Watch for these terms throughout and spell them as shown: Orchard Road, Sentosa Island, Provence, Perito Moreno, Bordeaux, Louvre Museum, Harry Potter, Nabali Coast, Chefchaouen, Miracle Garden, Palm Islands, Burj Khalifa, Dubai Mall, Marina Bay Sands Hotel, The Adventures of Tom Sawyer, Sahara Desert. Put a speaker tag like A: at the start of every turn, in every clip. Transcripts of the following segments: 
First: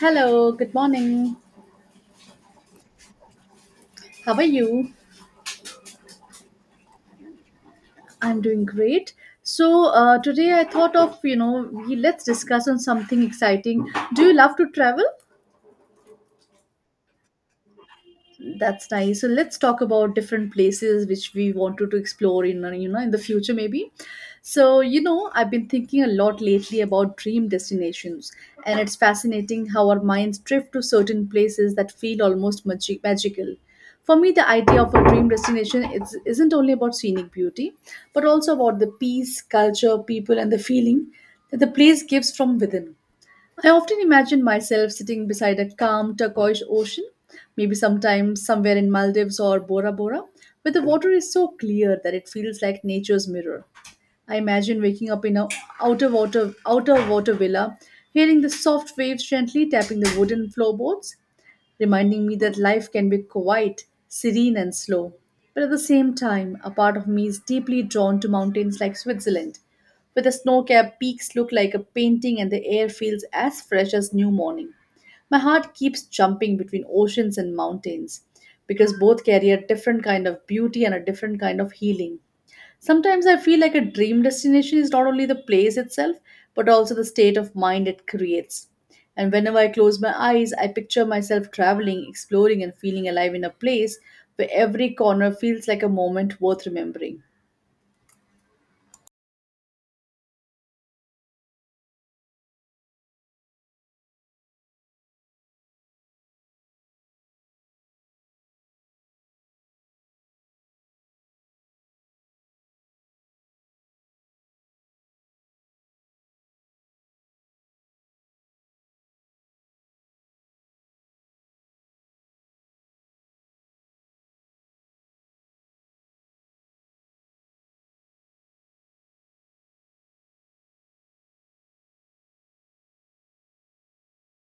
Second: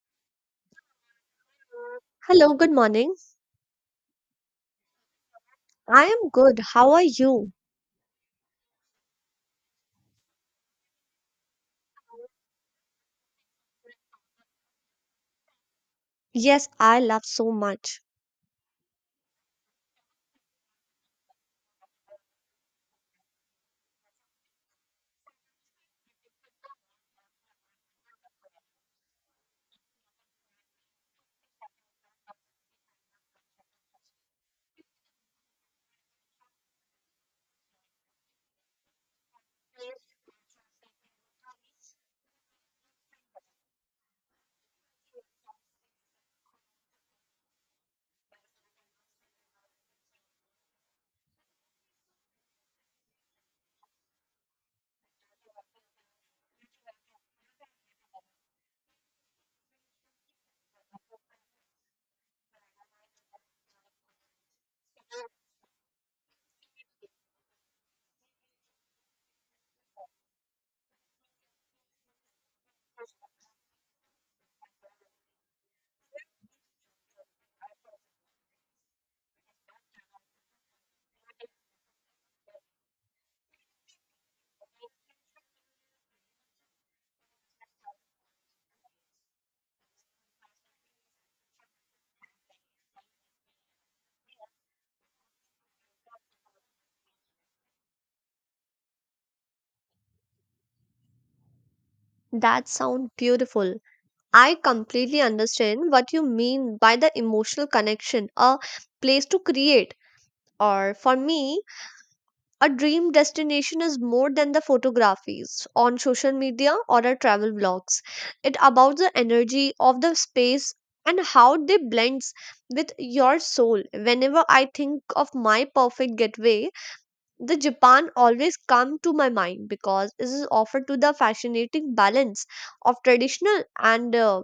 A: Hello, good morning.
B: Hello, good morning.
A: How are you?
B: I am good. How are you?
A: I'm doing great. So today I thought of we let's discuss on something exciting. Do you love to travel?
B: Yes, I love so much.
A: That's nice. So let's talk about different places which we wanted to explore in in the future maybe. I've been thinking a lot lately about dream destinations, and it's fascinating how our minds drift to certain places that feel almost magical. For me, the idea of a dream destination isn't only about scenic beauty, but also about the peace, culture, people, and the feeling that the place gives from within. I often imagine myself sitting beside a calm turquoise ocean, maybe sometimes somewhere in Maldives or Bora Bora, where the water is so clear that it feels like nature's mirror. I imagine waking up in a outer water villa, hearing the soft waves gently tapping the wooden floorboards reminding me that life can be quiet, serene, and slow. But at the same time, a part of me is deeply drawn to mountains like Switzerland, where the snow capped peaks look like a painting and the air feels as fresh as new morning. My heart keeps jumping between oceans and mountains because both carry a different kind of beauty and a different kind of healing. Sometimes I feel like a dream destination is not only the place itself, but also the state of mind it creates. And whenever I close my eyes, I picture myself traveling, exploring, and feeling alive in a place where every corner feels like a moment worth remembering.
B: That sounds beautiful. I completely understand what you mean by the emotional connection, a place to create. Or for me, a dream destination is more than the photographies on social media or the travel blogs. It about the energy of the space and how they blends with your soul. Whenever I think of my perfect getaway, the Japan always come to my mind because it is offered to the fascinating balance of traditional and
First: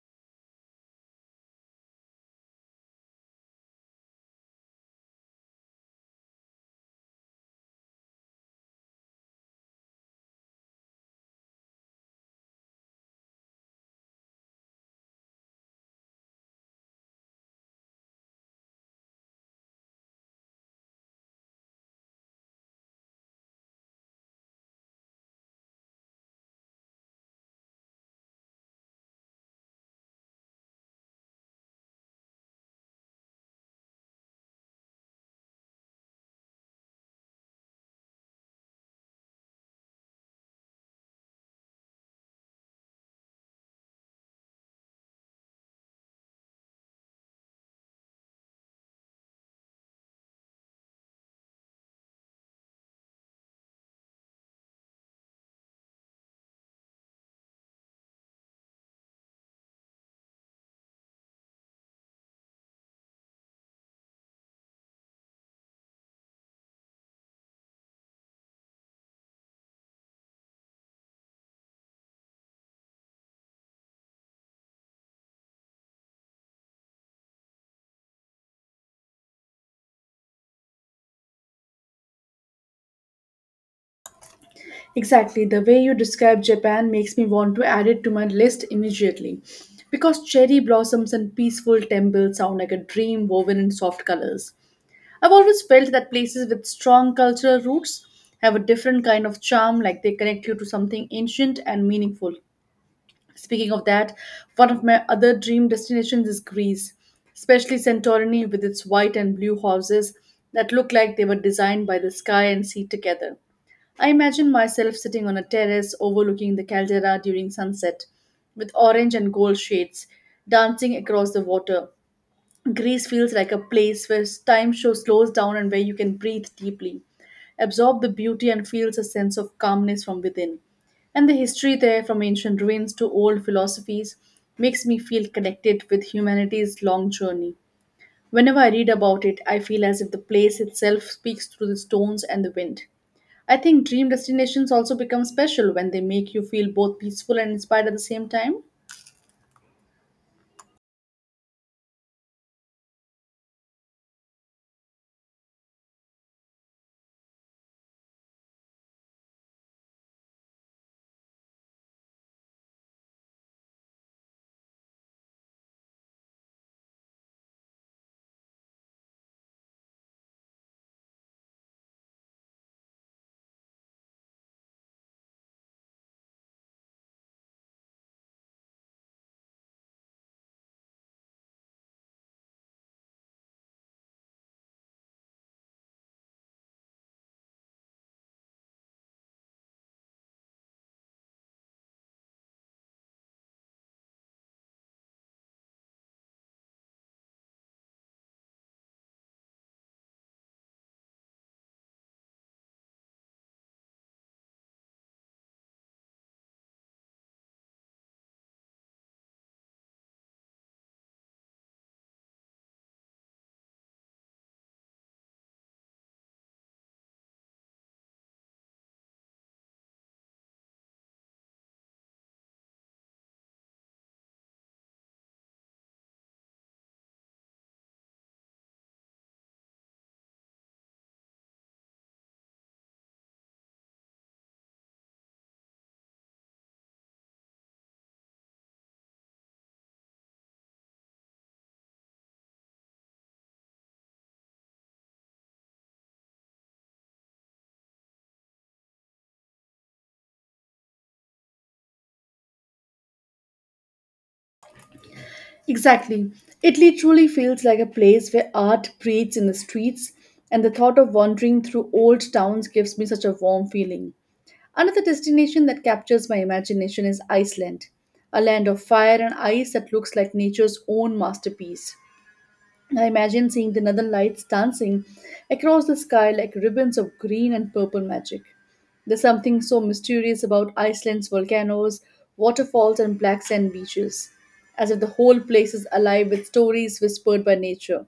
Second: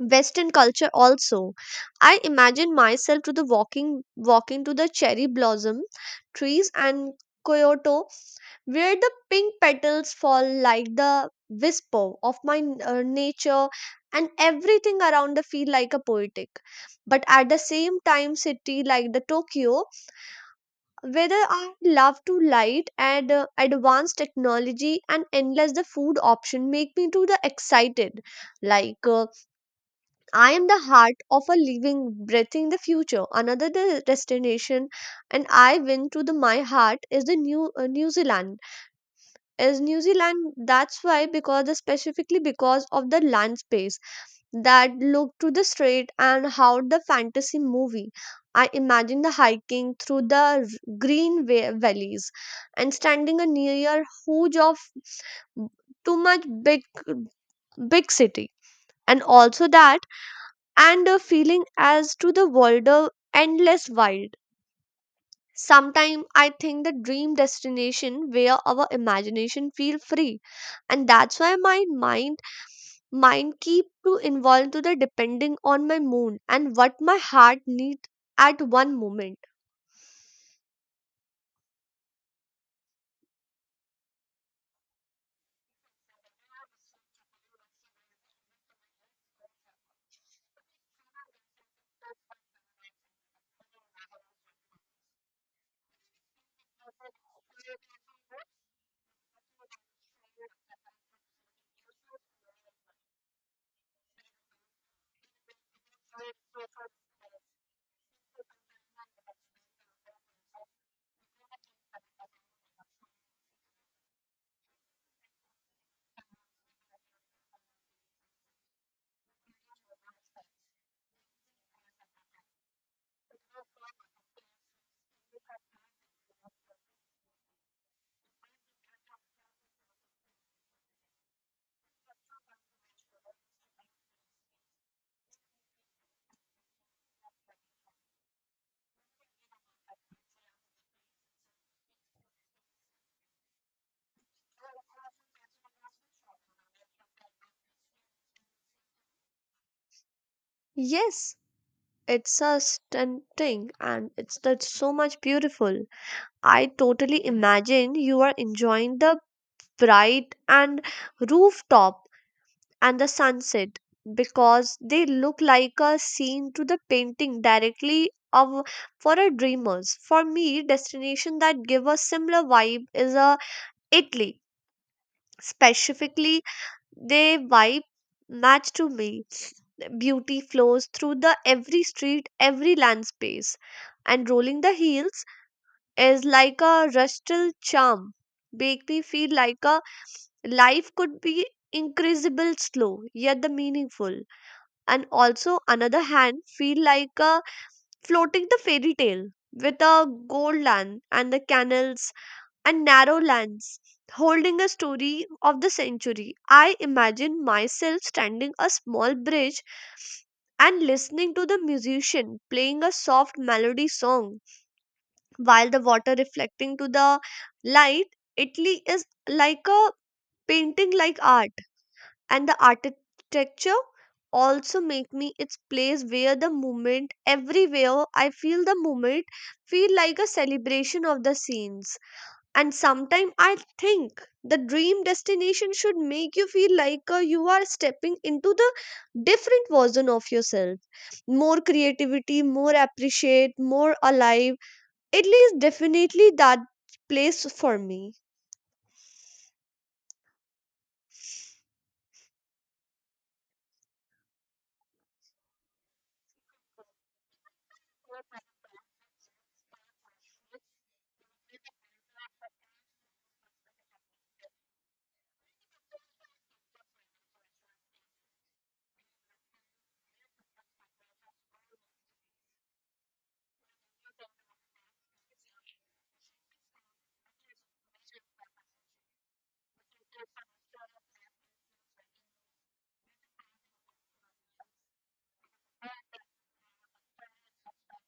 B: Western culture also. I imagine myself to the walking to the cherry blossom trees and Kyoto where the pink petals fall like the whisper of nature and everything around the feel like a poetic, but at the same time city like the Tokyo, whether I love to light and advanced technology and endless the food option make me to the excited like uh, I am the heart of a living breathing the future, another the destination. And I went to the my heart is the new New Zealand that's why, because the specifically because of the land space that look to the street and how the fantasy movie. I imagine the hiking through green valleys and standing near huge of too much big city and also that and a feeling as to the world of endless wild. Sometime I think the dream destination where our imagination feel free, and that's why my mind keep to involve to the depending on my mood and what my heart needs at one moment.
A: Exactly, the way you describe Japan makes me want to add it to my list immediately. Because cherry blossoms and peaceful temples sound like a dream woven in soft colors. I've always felt that places with strong cultural roots have a different kind of charm, like they connect you to something ancient and meaningful. Speaking of that, one of my other dream destinations is Greece, especially Santorini with its white and blue houses that look like they were designed by the sky and sea together. I imagine myself sitting on a terrace overlooking the caldera during sunset, with orange and gold shades dancing across the water. Greece feels like a place where time show slows down and where you can breathe deeply, absorb the beauty, and feels a sense of calmness from within. And the history there, from ancient ruins to old philosophies, makes me feel connected with humanity's long journey. Whenever I read about it, I feel as if the place itself speaks through the stones and the wind. I think dream destinations also become special when they make you feel both peaceful and inspired at the same time.
B: Yes, it's a stunting and it's that's so much beautiful. I totally imagine you are enjoying the bright and rooftop and the sunset because they look like a scene to the painting directly of for a dreamers. For me, destination that give a similar vibe is a Italy, specifically. They vibe match to me. Beauty flows through the every street, every land space, and rolling the heels is like a rustal charm. Make me feel like a life could be increasable slow yet the meaningful, and also another hand feel like a floating the fairy tale with a gold land and the canals and narrow lanes holding a story of the century. I imagine myself standing a small bridge and listening to the musician playing a soft melody song while the water reflecting to the light. Italy is like a painting like art and the architecture also make me its place where the moment everywhere I feel the moment feel like a celebration of the scenes. And sometimes I think the dream destination should make you feel like you are stepping into the different version of yourself. More creativity, more appreciate, more alive. At least, definitely that place for me.
A: Exactly. Italy truly feels like a place where art breathes in the streets, and the thought of wandering through old towns gives me such a warm feeling. Another destination that captures my imagination is Iceland, a land of fire and ice that looks like nature's own masterpiece. I imagine seeing the northern lights dancing across the sky like ribbons of green and purple magic. There's something so mysterious about Iceland's volcanoes, waterfalls, and black sand beaches, as if the whole place is alive with stories whispered by nature.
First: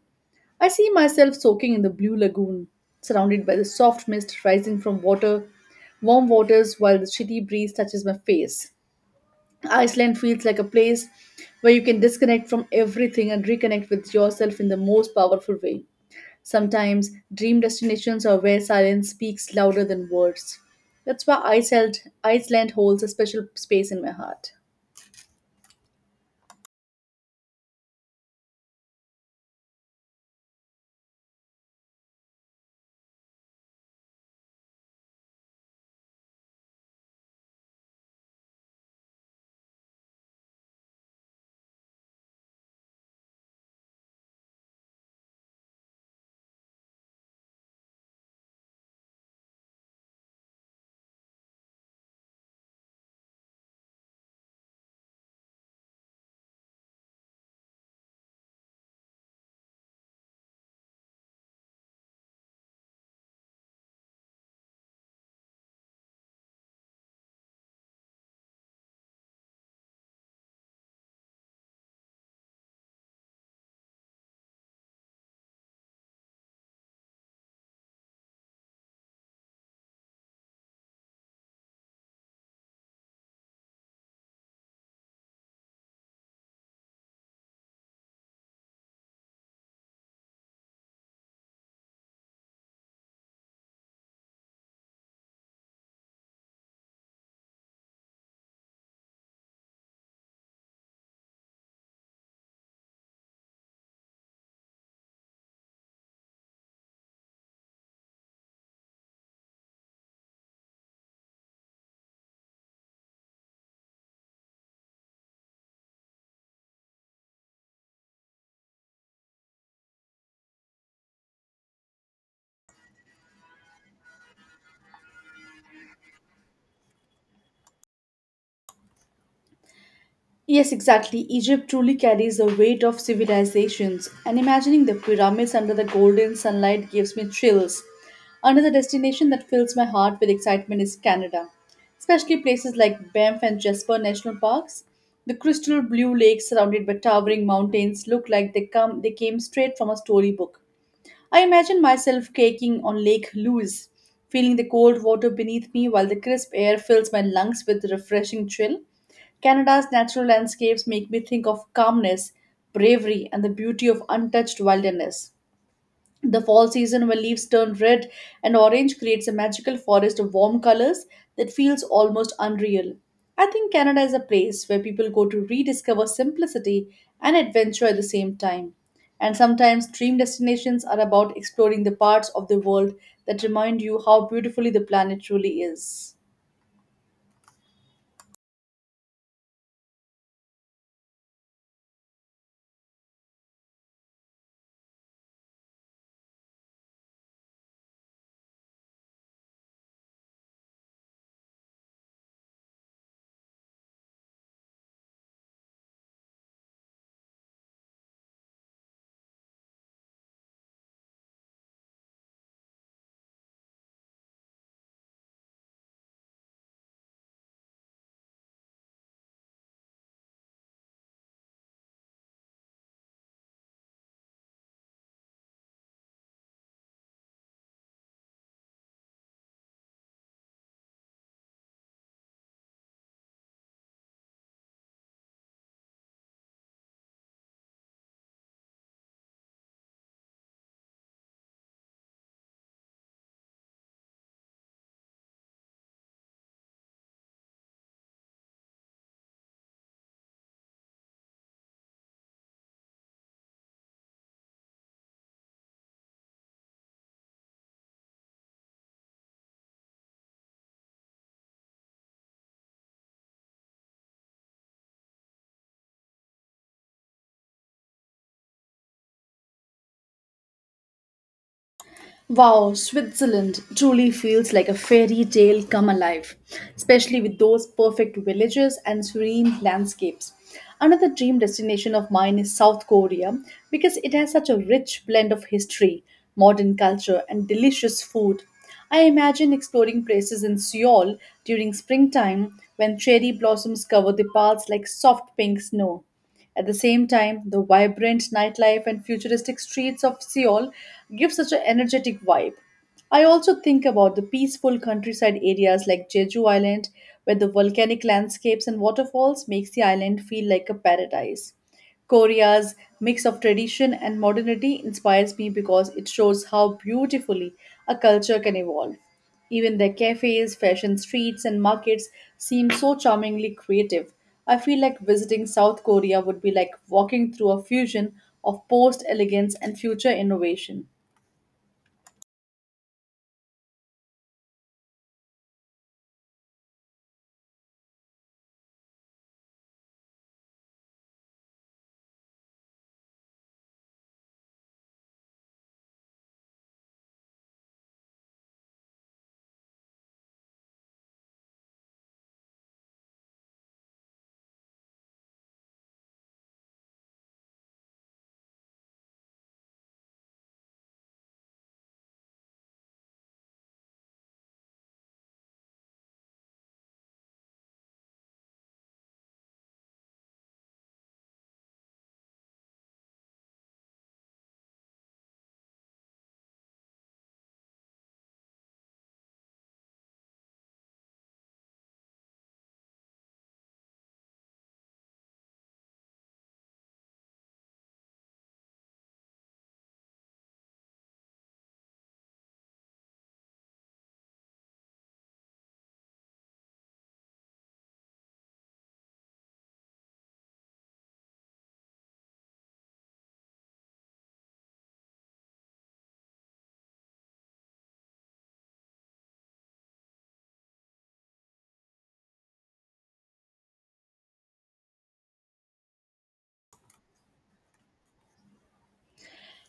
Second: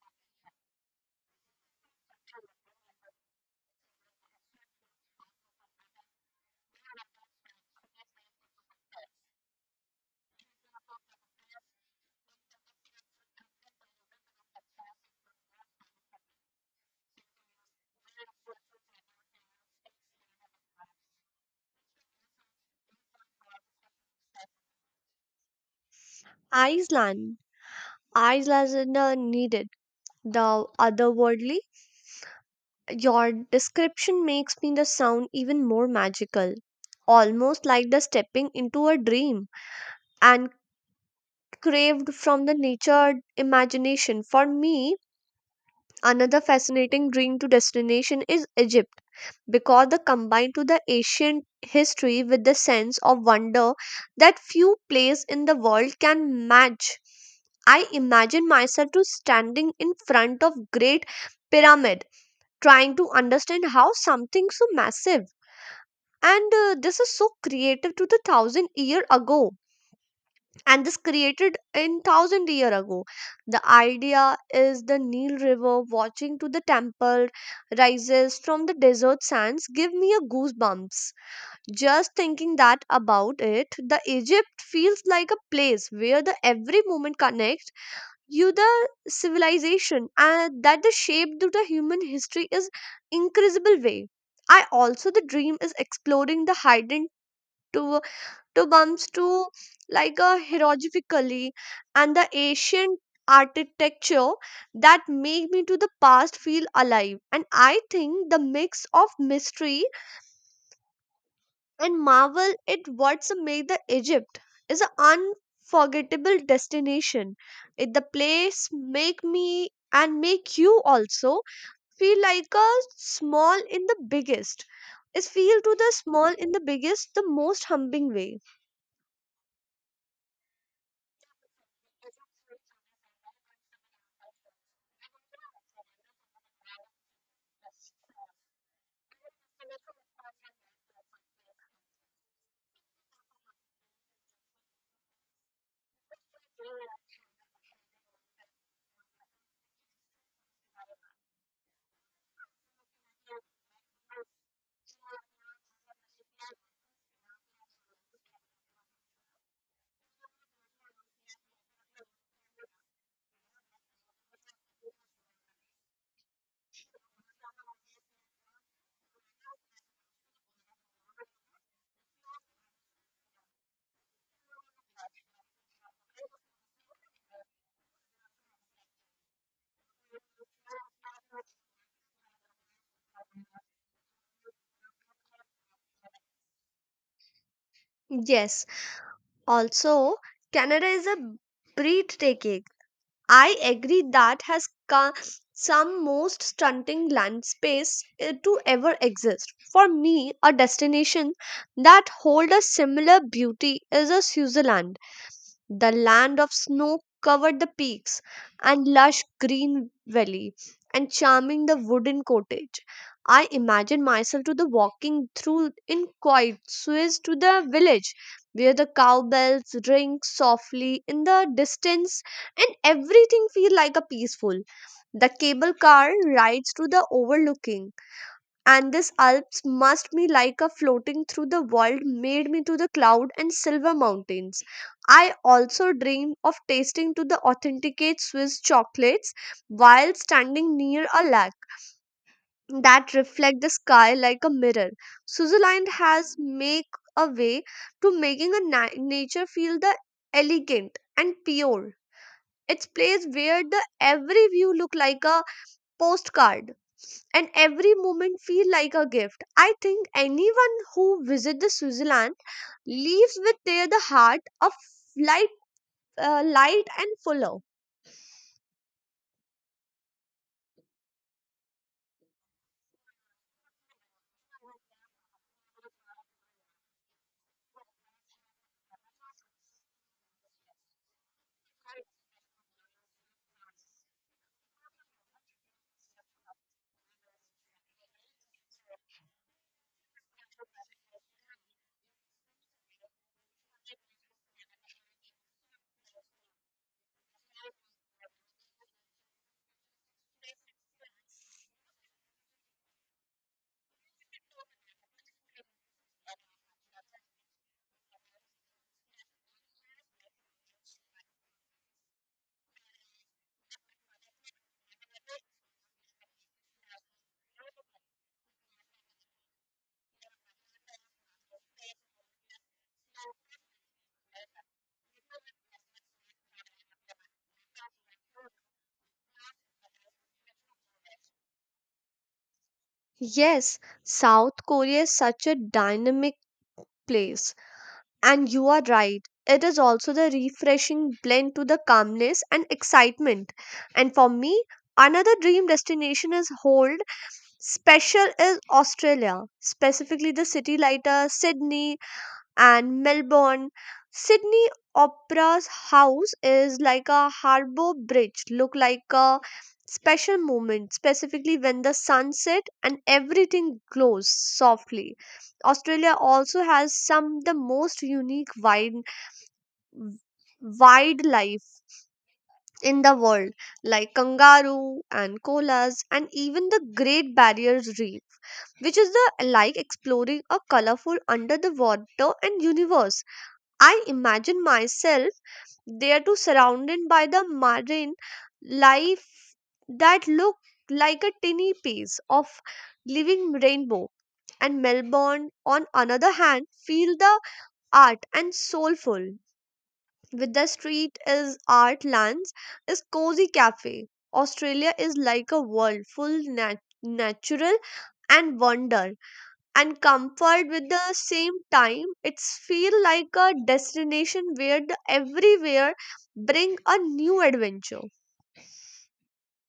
A: I see myself soaking in the blue lagoon, surrounded by the soft mist rising from warm waters, while the chilly breeze touches my face. Iceland feels like a place where you can disconnect from everything and reconnect with yourself in the most powerful way. Sometimes dream destinations are where silence speaks louder than words. That's why Iceland holds a special space in my heart.
B: Iceland. Iceland needed the otherworldly. Your description makes me the sound even more magical, almost like the stepping into a dream and craved from the nature imagination. For me, another fascinating dream to destination is Egypt because the combine to the ancient history with the sense of wonder that few places in the world can match. I imagine myself to standing in front of great pyramid, trying to understand how something so massive and this is so creative to the thousand year ago and this created in thousand year ago, the idea is the Nile river watching to the temple rises from the desert sands give me a goosebumps just thinking that about it. The Egypt feels like a place where the every moment connects you the civilization, and that the shape to the human history is incredible way. I also the dream is exploring the hidden to to bumps to like a hieroglyphically and the ancient architecture that make me to the past feel alive. And I think the mix of mystery and marvel at what's made the Egypt is an unforgettable destination. It the place make me and make you also feel like a small in the biggest is feel to the small in the biggest the most humbling way.
A: Yes, exactly. Egypt truly carries the weight of civilizations, and imagining the pyramids under the golden sunlight gives me chills. Another destination that fills my heart with excitement is Canada, especially places like Banff and Jasper National Parks. The crystal blue lakes surrounded by towering mountains look like they came straight from a storybook. I imagine myself caking on Lake Louise, feeling the cold water beneath me while the crisp air fills my lungs with a refreshing chill. Canada's natural landscapes make me think of calmness, bravery, and the beauty of untouched wilderness. The fall season, when leaves turn red and orange, creates a magical forest of warm colors that feels almost unreal. I think Canada is a place where people go to rediscover simplicity and adventure at the same time. And sometimes dream destinations are about exploring the parts of the world that remind you how beautifully the planet truly is.
B: Yes. Also, Canada is a breathtaking. I agree that has some most stunning landscapes to ever exist. For me, a destination that hold a similar beauty is a Switzerland, the land of snow covered the peaks and lush green valley and charming the wooden cottage. I imagine myself to the walking through in quiet swiss to the village where the cow bells ring softly in the distance and everything feel like a peaceful. The cable car rides to the overlooking and this Alps must be like a floating through the world made me to the cloud and silver mountains. I also dream of tasting to the authenticate Swiss chocolates while standing near a lake that reflect the sky like a mirror. Switzerland has make a way to making a nature feel the elegant and pure. It's place where the every view look like a postcard and every moment feel like a gift. I think anyone who visits the Switzerland leaves with their the heart of light, light and fuller.
A: Wow, Switzerland truly feels like a fairy tale come alive, especially with those perfect villages and serene landscapes. Another dream destination of mine is South Korea because it has such a rich blend of history, modern culture, and delicious food. I imagine exploring places in Seoul during springtime when cherry blossoms cover the paths like soft pink snow. At the same time, the vibrant nightlife and futuristic streets of Seoul give such an energetic vibe. I also think about the peaceful countryside areas like Jeju Island, where the volcanic landscapes and waterfalls makes the island feel like a paradise. Korea's mix of tradition and modernity inspires me because it shows how beautifully a culture can evolve. Even their cafes, fashion streets, and markets seem so charmingly creative. I feel like visiting South Korea would be like walking through a fusion of post elegance and future innovation.
B: Yes, South Korea is such a dynamic place, and you are right. It is also the refreshing blend to the calmness and excitement. And for me, another dream destination is Hold special is Australia, specifically the city lighter Sydney, and Melbourne. Sydney Opera's house is like a harbour bridge, look like a special moment, specifically when the sun sets and everything glows softly. Australia also has some the most unique wine wildlife in the world like kangaroo and koalas and even the great barrier reef, which is the like exploring a colorful under the water and universe. I imagine myself there too surrounded by the marine life that look like a tiny piece of living rainbow. And Melbourne, on another hand, feel the art and soulful, with the street is art lands, is cozy cafe. Australia is like a world full natural and wonder and comfort with the same time. It's feel like a destination where the everywhere bring a new adventure.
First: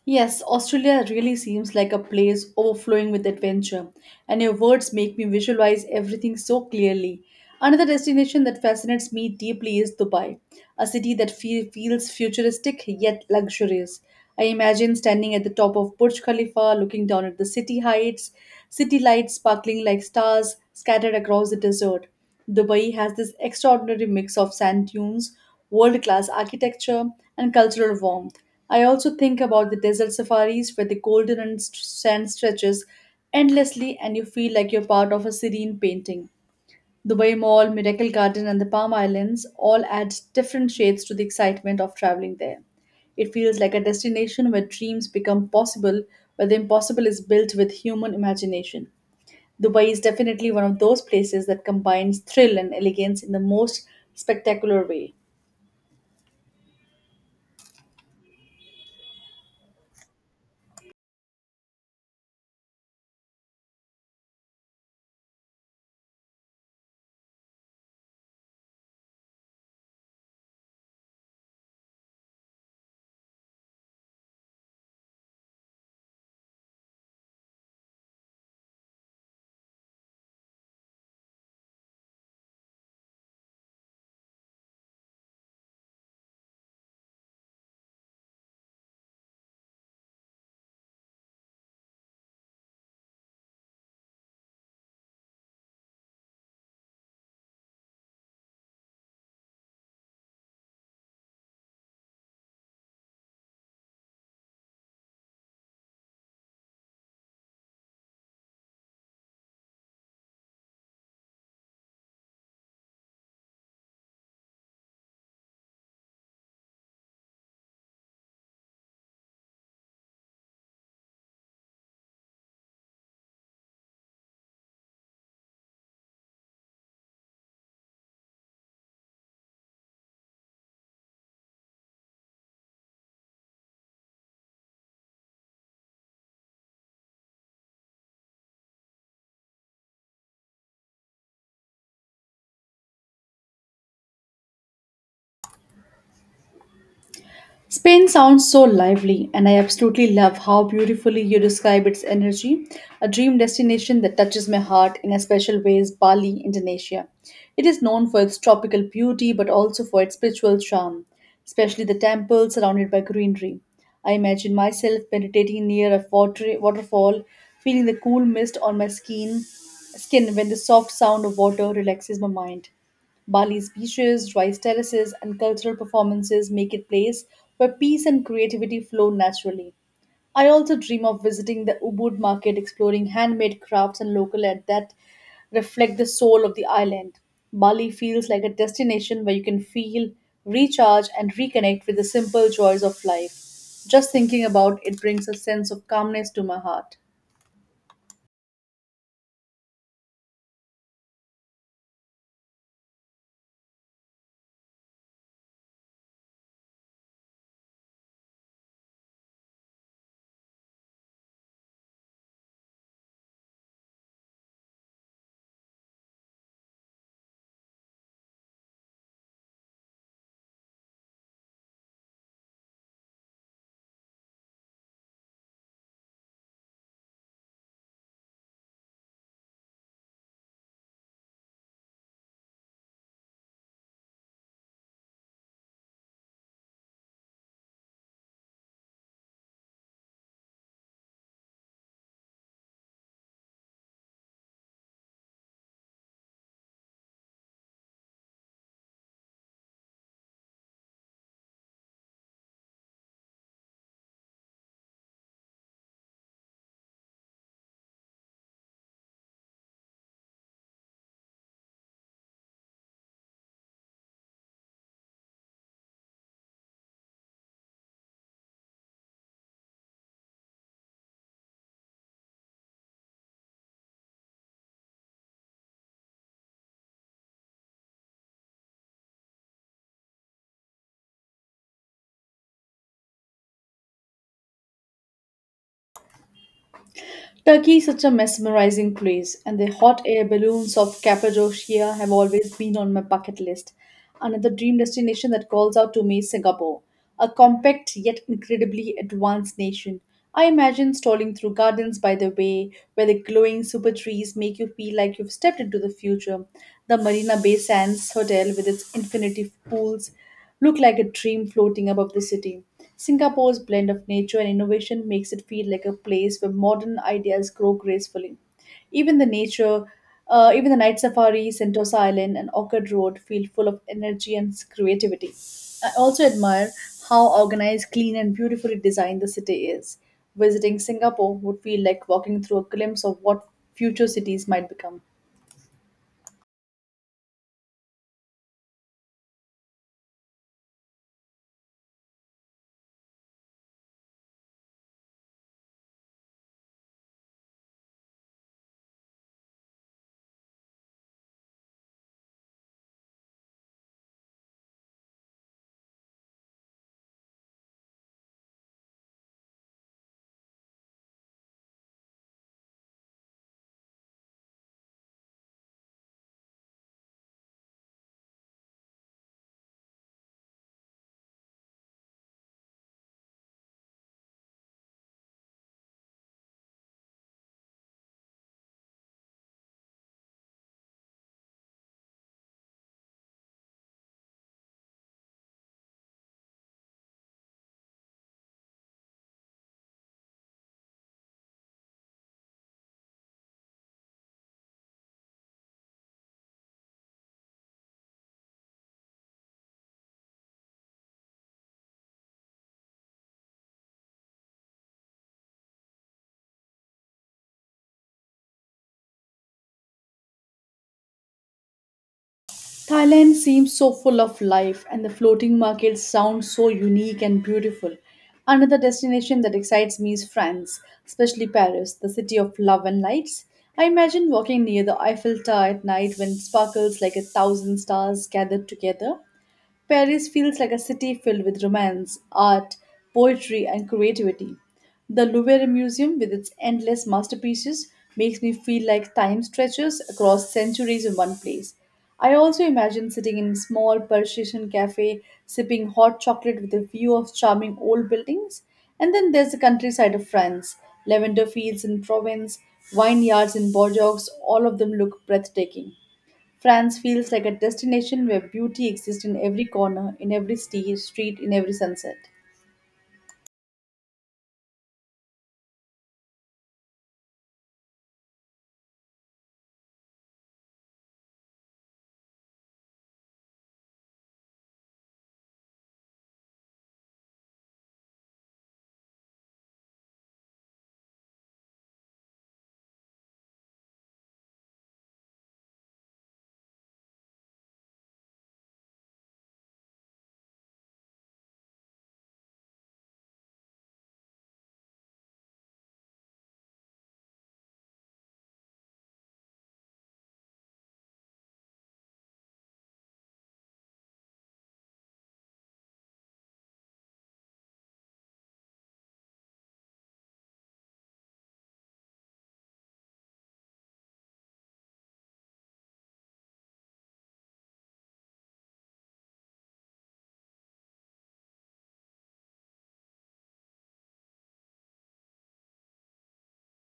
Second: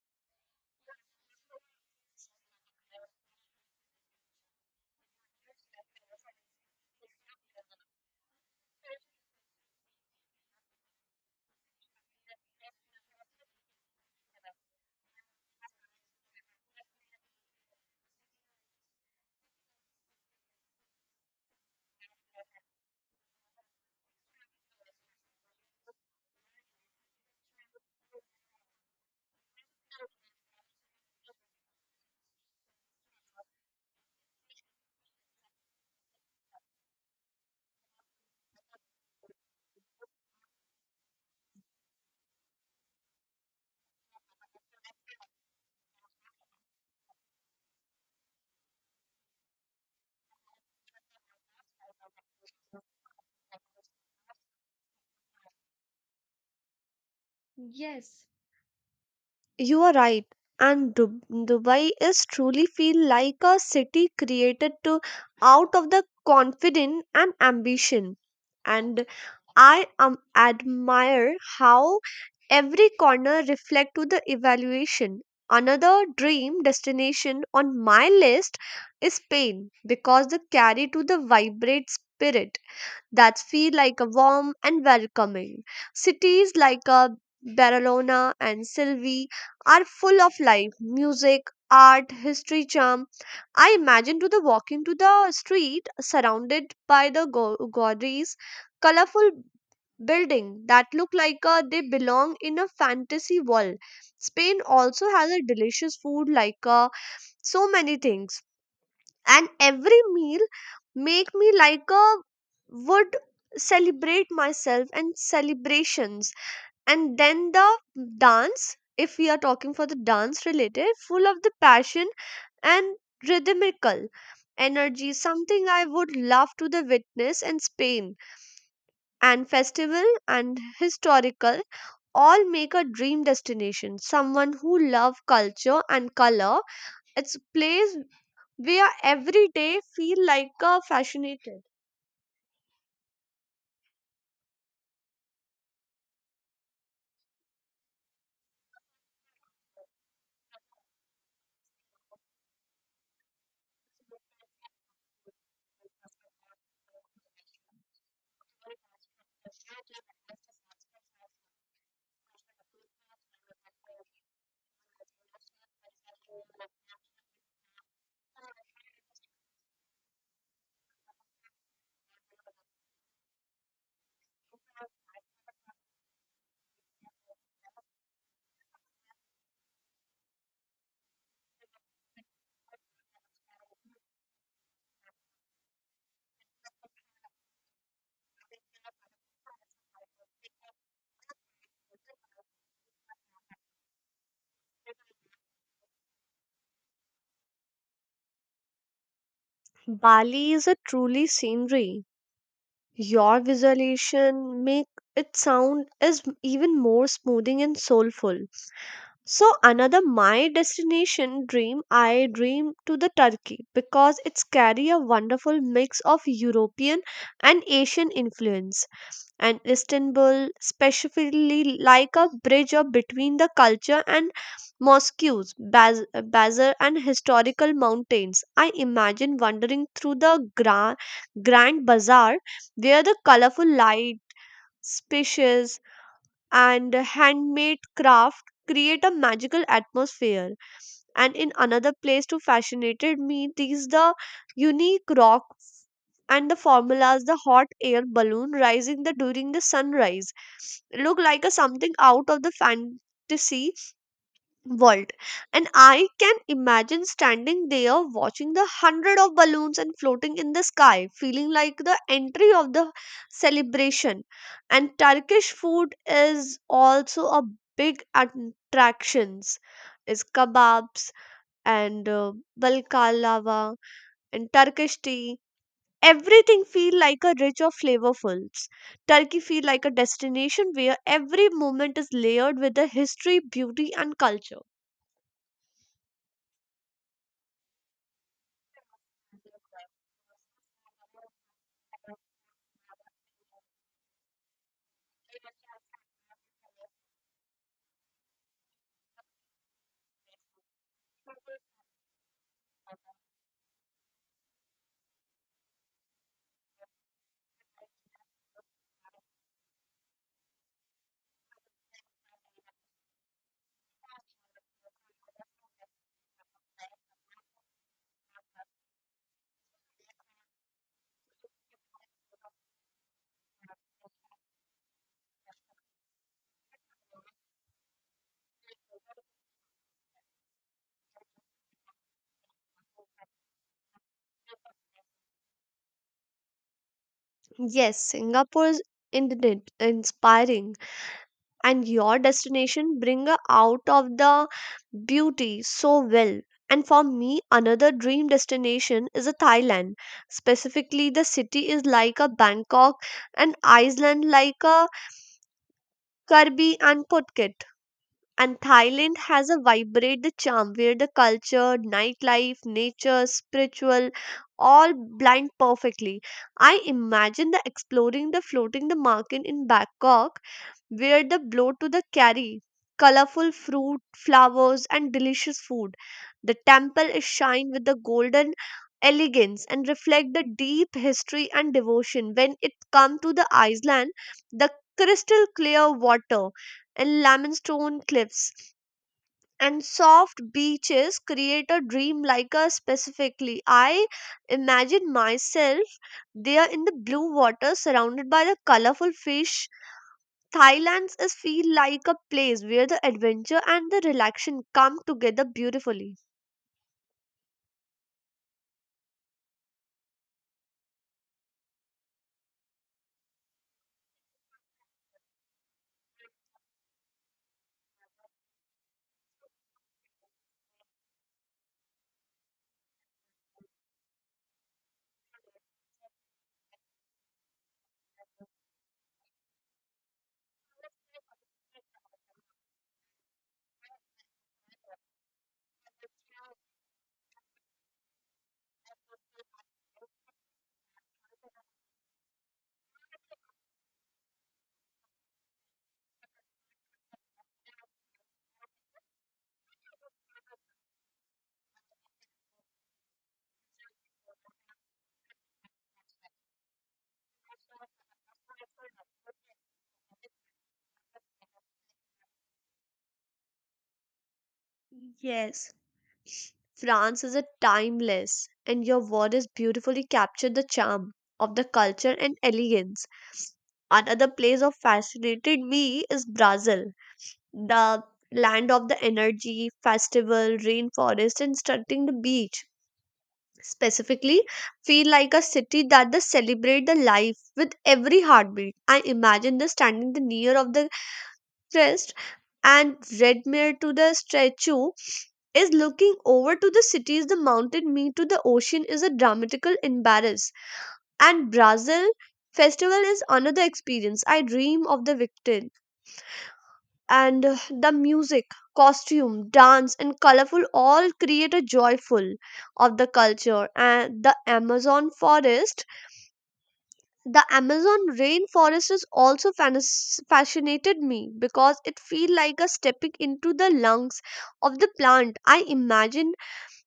A: Yes, Australia really seems like a place overflowing with adventure, and your words make me visualize everything so clearly. Another destination that fascinates me deeply is Dubai, a city that feels futuristic yet luxurious. I imagine standing at the top of Burj Khalifa, looking down at the city lights sparkling like stars scattered across the desert. Dubai has this extraordinary mix of sand dunes, world class architecture, and cultural warmth. I also think about the desert safaris where the golden and sand stretches endlessly and you feel like you're part of a serene painting. Dubai Mall, Miracle Garden, and the Palm Islands all add different shades to the excitement of traveling there. It feels like a destination where dreams become possible, where the impossible is built with human imagination. Dubai is definitely one of those places that combines thrill and elegance in the most spectacular way.
B: You are right. And Dubai is truly feel like a city created to out of the confidence and ambition. And I admire how every corner reflect to the evaluation. Another dream destination on my list is Spain because the carry to the vibrate spirit that feel like a warm and welcoming. Cities like Barcelona and Sylvie are full of life, music, art, history, charm. I imagine to the walking to the street surrounded by the galleries, colorful building that look like they belong in a fantasy world. Spain also has a delicious food like so many things, and every meal make me like a would celebrate myself and celebrations. And then the dance, if we are talking for the dance related full of the passion and rhythmical energy, something I would love to the witness in Spain. And festival and historical all make a dream destination someone who love culture and color. It's place where every day feel like a fascinated.
A: Spain sounds so lively, and I absolutely love how beautifully you describe its energy. A dream destination that touches my heart in a special way is Bali, Indonesia. It is known for its tropical beauty but also for its spiritual charm, especially the temples surrounded by greenery. I imagine myself meditating near a waterfall, feeling the cool mist on my skin when the soft sound of water relaxes my mind. Bali's beaches, rice terraces, and cultural performances make it a place where peace and creativity flow naturally. I also dream of visiting the Ubud market, exploring handmade crafts and local art that reflect the soul of the island. Bali feels like a destination where you can feel, recharge, and reconnect with the simple joys of life. Just thinking about it brings a sense of calmness to my heart.
B: Bali is a truly scenery. Your visualization make it sound is even more smoothing and soulful. So another my destination dream I dream to the Turkey because it's carry a wonderful mix of European and Asian influence. And Istanbul, specifically like a bridge of between the culture and mosques, bazaar, and historical mountains. I imagine wandering through the gra- grand bazaar where the colorful light, spacious and handmade craft create a magical atmosphere. And in another place too fascinated me these the unique rocks and the formulas the hot air balloon rising the during the sunrise look like a something out of the fantasy world. And I can imagine standing there watching the hundred of balloons and floating in the sky feeling like the entry of the celebration. And turkish food is also a big attractions, is kebabs and balkalava and turkish tea. Everything feel like a rich of flavorfuls. Turkey feel like a destination where every moment is layered with the history beauty and culture.
A: Turkey is such a mesmerizing place, and the hot air balloons of Cappadocia have always been on my bucket list. Another dream destination that calls out to me is Singapore, a compact yet incredibly advanced nation. I imagine strolling through gardens by the way, where the glowing super trees make you feel like you've stepped into the future. The Marina Bay Sands Hotel, with its infinity pools, look like a dream floating above the city. Singapore's blend of nature and innovation makes it feel like a place where modern ideas grow gracefully. Even the even the night safari, Sentosa Island, and Orchard Road feel full of energy and creativity. I also admire how organized, clean, and beautifully designed the city is. Visiting Singapore would feel like walking through a glimpse of what future cities might become.
B: Yes, Singapore is indeed inspiring, and your destination bring a out of the beauty so well. And for me, another dream destination is a Thailand. Specifically, the city is like a Bangkok, and Iceland like a Kirby and Phuket. And Thailand has a vibrate the charm where the culture, nightlife, nature, spiritual all blend perfectly. I imagine the exploring the floating the market in Bangkok were the blow to the carry. Colorful fruit, flowers, and delicious food. The temple is shined with the golden elegance and reflect the deep history and devotion. When it come to the island, the crystal clear water and limestone cliffs and soft beaches create a dream like a specifically. I imagine myself there in the blue water surrounded by the colorful fish. Thailand's is feel like a place where the adventure and the relaxation come together beautifully.
A: Thailand seems so full of life, and the floating market sounds so unique and beautiful. Another destination that excites me is France, especially Paris, the city of love and lights. I imagine walking near the Eiffel Tower at night when it sparkles like a thousand stars gathered together. Paris feels like a city filled with romance, art, poetry, and creativity. The Louvre Museum, with its endless masterpieces, makes me feel like time stretches across centuries in one place. I also imagine sitting in a small Parisian cafe, sipping hot chocolate with a view of charming old buildings. And then there's the countryside of France lavender fields in Provence, vineyards in Bordeaux, all of them look breathtaking. France feels like a destination where beauty exists in every corner, in every street, in every sunset.
B: Yes. France is a timeless, and your word is beautifully captured the charm of the culture and elegance. Another place of fascinated me is Brazil, the land of the energy, festival, rainforest, and stunning the beach. Specifically feel like a city that does celebrate the life with every heartbeat. I imagine the standing the near of the crest and red mirror to the statue is looking over to the cities, the mountain meet to the ocean is a dramatical embarrass. And brazil festival is another experience I dream of the victor, and the music, costume dance and colorful all create a joyful of the culture. And the amazon forest, the amazon rainforest is also fascinated me because it feel like a stepping into the lungs of the plant. I imagine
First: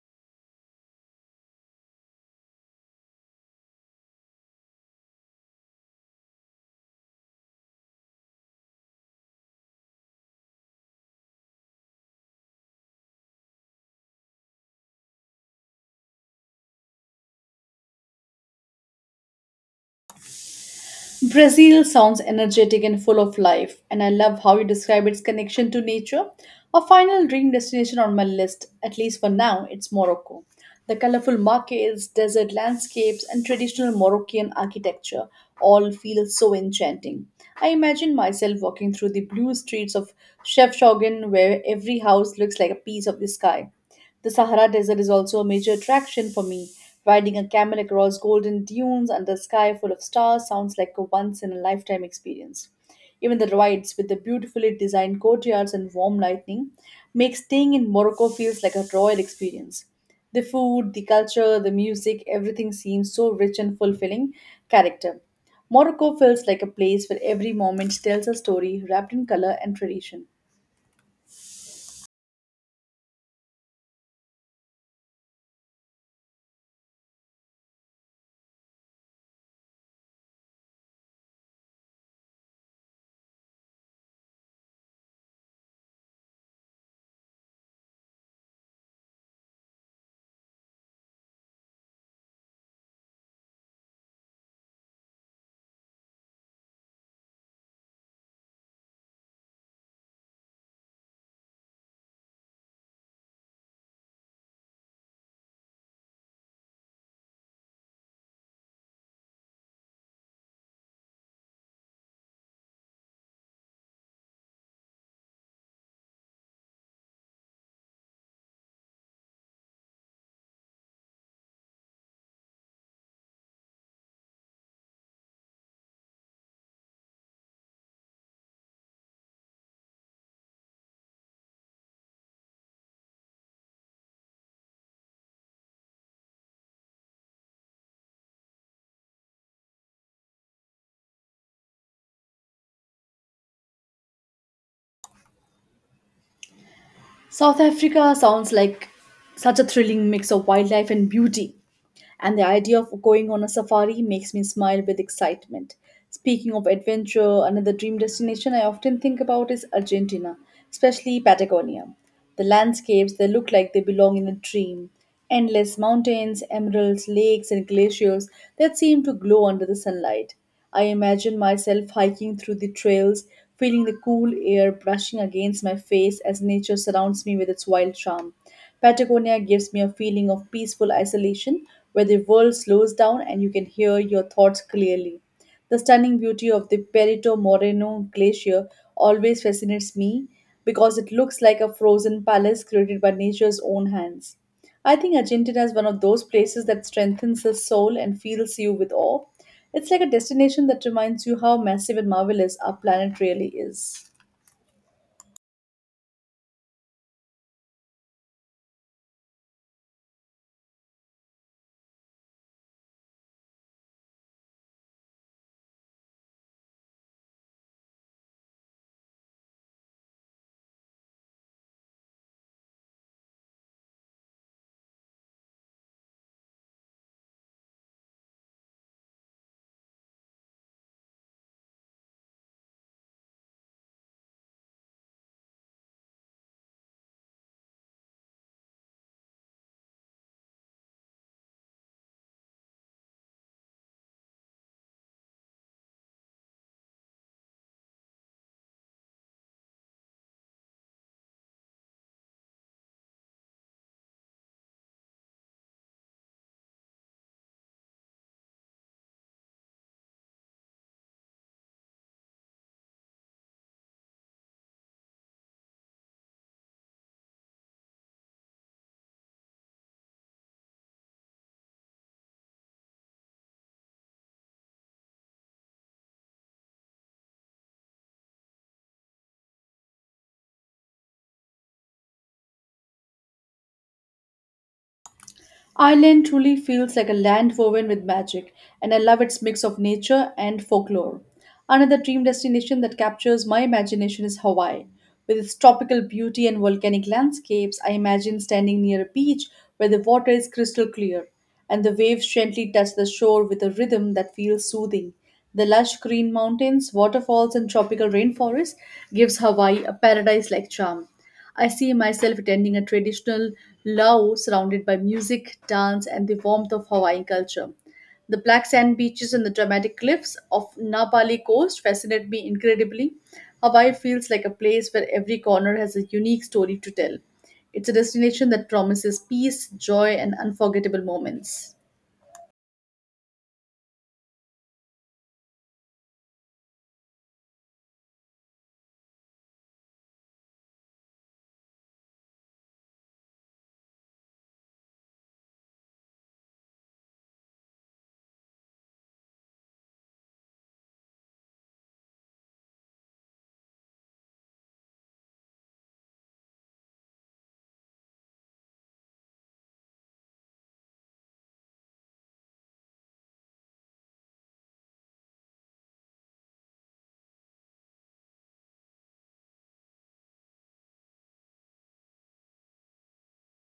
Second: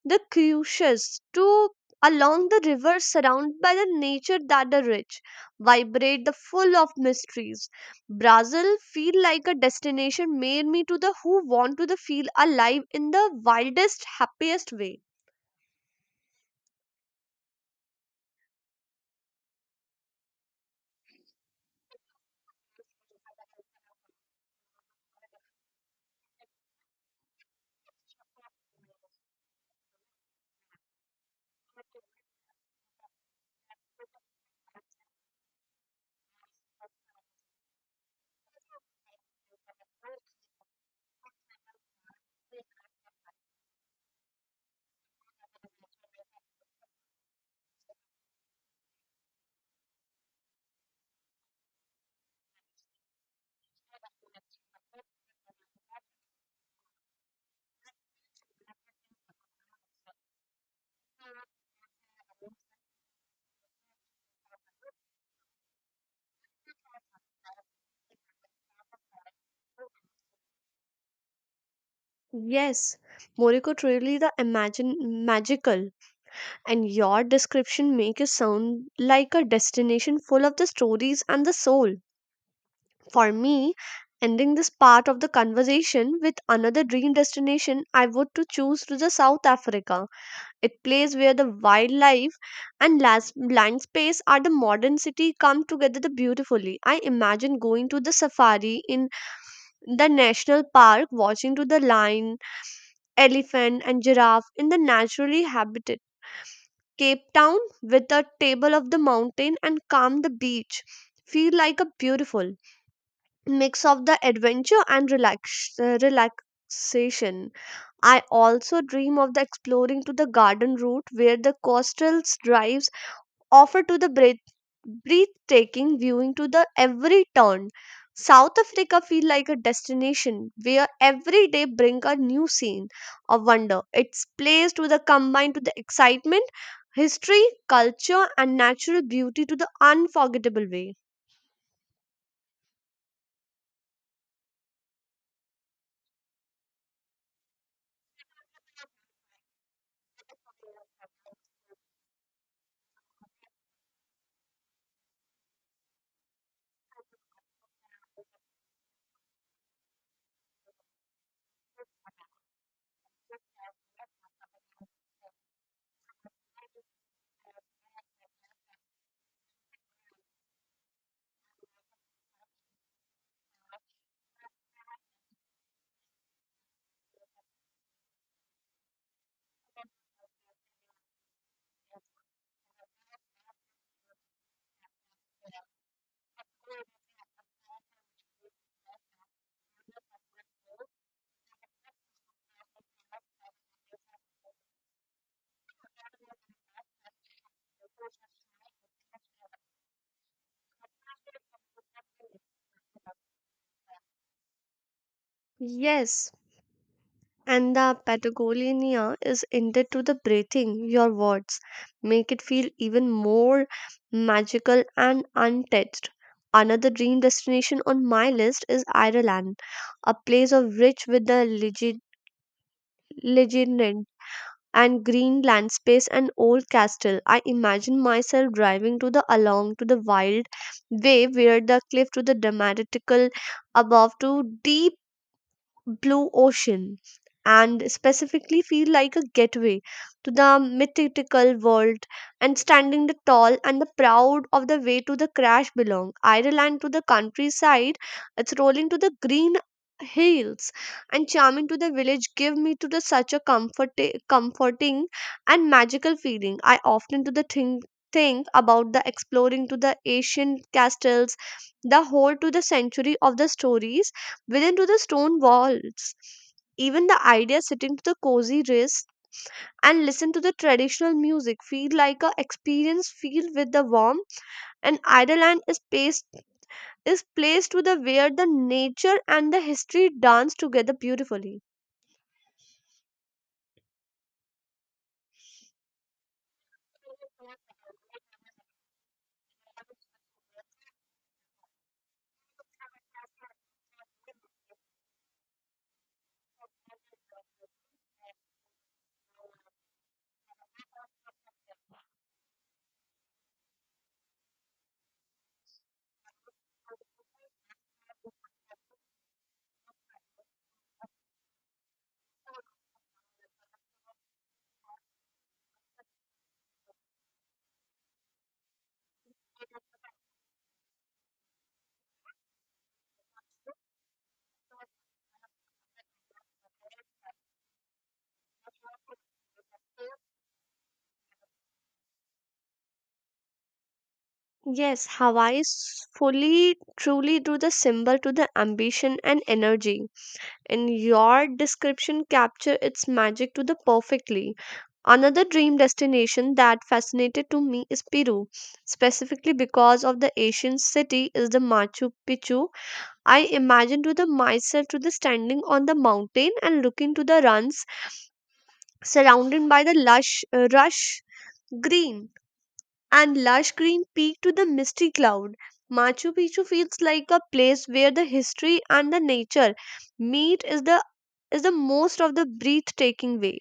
B: the cruises to along the river surrounded by the nature that are rich, vibrate, the full of mysteries. Brazil feel like a destination made me to the who want to the feel alive in the wildest, happiest way.
A: Brazil sounds energetic and full of life, and I love how you describe its connection to nature. A final dream destination on my list, at least for now, it's Morocco. The colorful markets, desert landscapes, and traditional Moroccan architecture all feel so enchanting. I imagine myself walking through the blue streets of Chefchaouen, where every house looks like a piece of the sky. The Sahara Desert is also a major attraction for me. Riding a camel across golden dunes under a sky full of stars sounds like a once in a lifetime experience. Even the rides with the beautifully designed courtyards and warm lighting make staying in Morocco feels like a royal experience. The food, the culture, the music, everything seems so rich and fulfilling character. Morocco feels like a place where every moment tells a story wrapped in color and tradition.
B: Yes, morocco truly the imagine magical, and your description make it sound like a destination full of the stories and the soul. For me, ending this part of the conversation with another dream destination, I would to choose to the South Africa. It place where the wildlife and land space are the modern city come together the beautifully. I imagine going to the safari in the national park, watching to the lion, elephant, and giraffe in the naturally habitat. Cape Town with a table of the mountain and calm the beach. Feel like a beautiful mix of the adventure and relaxation. I also dream of the exploring to the garden route where the coastal drives offer to the breathtaking viewing to the every turn. South Africa feel like a destination where every day bring a new scene of wonder. Its place to the combine to the excitement, history, culture and natural beauty to the unforgettable way.
A: South Africa sounds like such a thrilling mix of wildlife and beauty, and the idea of going on a safari makes me smile with excitement. Speaking of adventure, another dream destination I often think about is Argentina, especially Patagonia. The landscapes, they look like they belong in a dream. Endless mountains, emeralds, lakes, and glaciers that seem to glow under the sunlight. I imagine myself hiking through the trails, feeling the cool air brushing against my face as nature surrounds me with its wild charm. Patagonia gives me a feeling of peaceful isolation where the world slows down and you can hear your thoughts clearly. The stunning beauty of the Perito Moreno glacier always fascinates me because it looks like a frozen palace created by nature's own hands. I think Argentina is one of those places that strengthens the soul and fills you with awe. It's like a destination that reminds you how massive and marvelous our planet really is.
B: Yes. And the Patagonia is ended to the breathing. Your words make it feel even more magical and untouched. Another dream destination on my list is Ireland, a place of rich with the legend and green landscapes and old castle. I imagine myself driving to the along to the wild way where the cliff to the dramatical above to deep blue ocean and specifically feel like a gateway to the mythical world and standing the tall and the proud of the way to the crash belong ireland to the countryside. It's rolling to the green hills and charming to the village give me to the such a comforting and magical feeling. I often to the think about the exploring to the ancient castles, the whole to the century of the stories within to the stone walls. Even the idea sitting to the cozy rest and listen to the traditional music feel like a experience filled with the warmth. And Ireland is placed to the where the nature and the history dance together beautifully.
A: Ireland truly feels like a land woven with magic, and I love its mix of nature and folklore. Another dream destination that captures my imagination is Hawaii. With its tropical beauty and volcanic landscapes, I imagine standing near a beach where the water is crystal clear and the waves gently touch the shore with a rhythm that feels soothing. The lush green mountains, waterfalls, and tropical rainforest gives Hawaii a paradise-like charm. I see myself attending a traditional luau surrounded by music, dance, and the warmth of Hawaiian culture. The black sand beaches and the dramatic cliffs of Nabali Coast fascinate me incredibly. Hawaii feels like a place where every corner has a unique story to tell. It's a destination that promises peace, joy, and unforgettable moments.
B: Yes, Hawaii is fully, truly to the symbol to the ambition and energy. And your description capture its magic to the perfectly. Another dream destination that fascinated to me is Peru, specifically because of the Asian city is the Machu Picchu. I imagine to the myself to the standing on the mountain and looking to the runs surrounded by the lush rush green and lush green peak to the misty cloud. Machu Picchu feels like a place where the history and the nature meet is the most of the breathtaking way.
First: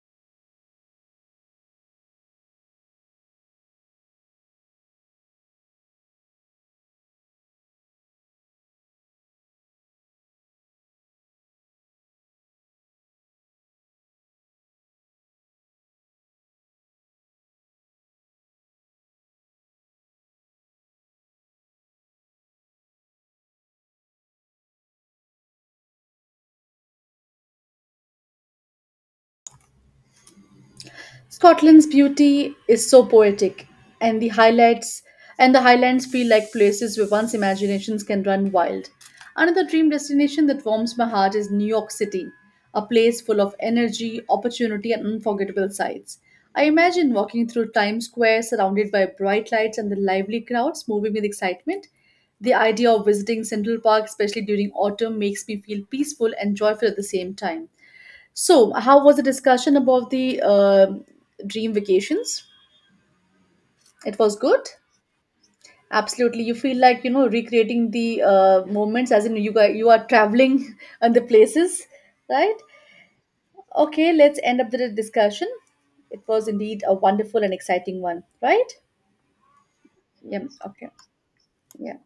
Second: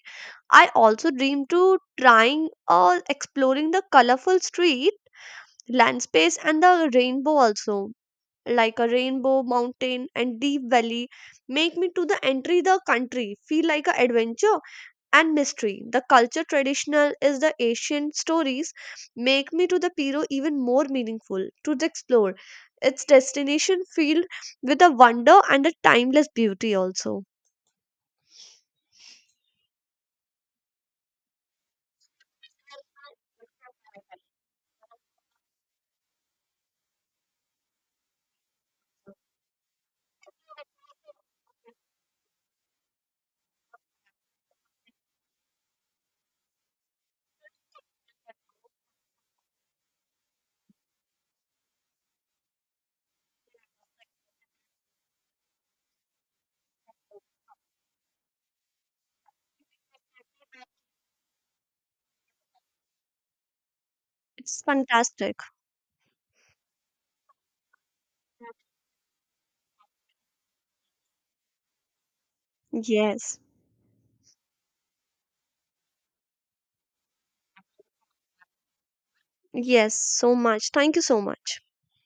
B: I also dream to trying or exploring the colorful street landscapes and the rainbow also, like a rainbow mountain and deep valley, make me to the entry the country feel like a adventure and mystery. The culture traditional is the Asian stories make me to the Piro even more meaningful to the explore. Its destination filled with a wonder and a timeless beauty also.
A: Scotland's beauty is so poetic, and the highlights and the highlands feel like places where one's imaginations can run wild. Another dream destination that warms my heart is New York City, a place full of energy, opportunity, and unforgettable sights. I imagine walking through Times Square surrounded by bright lights and the lively crowds moving with excitement. The idea of visiting Central Park, especially during autumn, makes me feel peaceful and joyful at the same time. So, how was the discussion about the dream vacations? It was
B: It's
A: good.
B: fantastic.
A: Absolutely, you feel like recreating the moments, as in you guys, you are traveling and the places, right?
B: Yes.
A: Okay, let's end up the discussion. It was indeed a wonderful and exciting one, right?
B: Yes, so
A: Yeah.
B: much.
A: Okay.
B: Thank you so much.
A: Yeah. Well.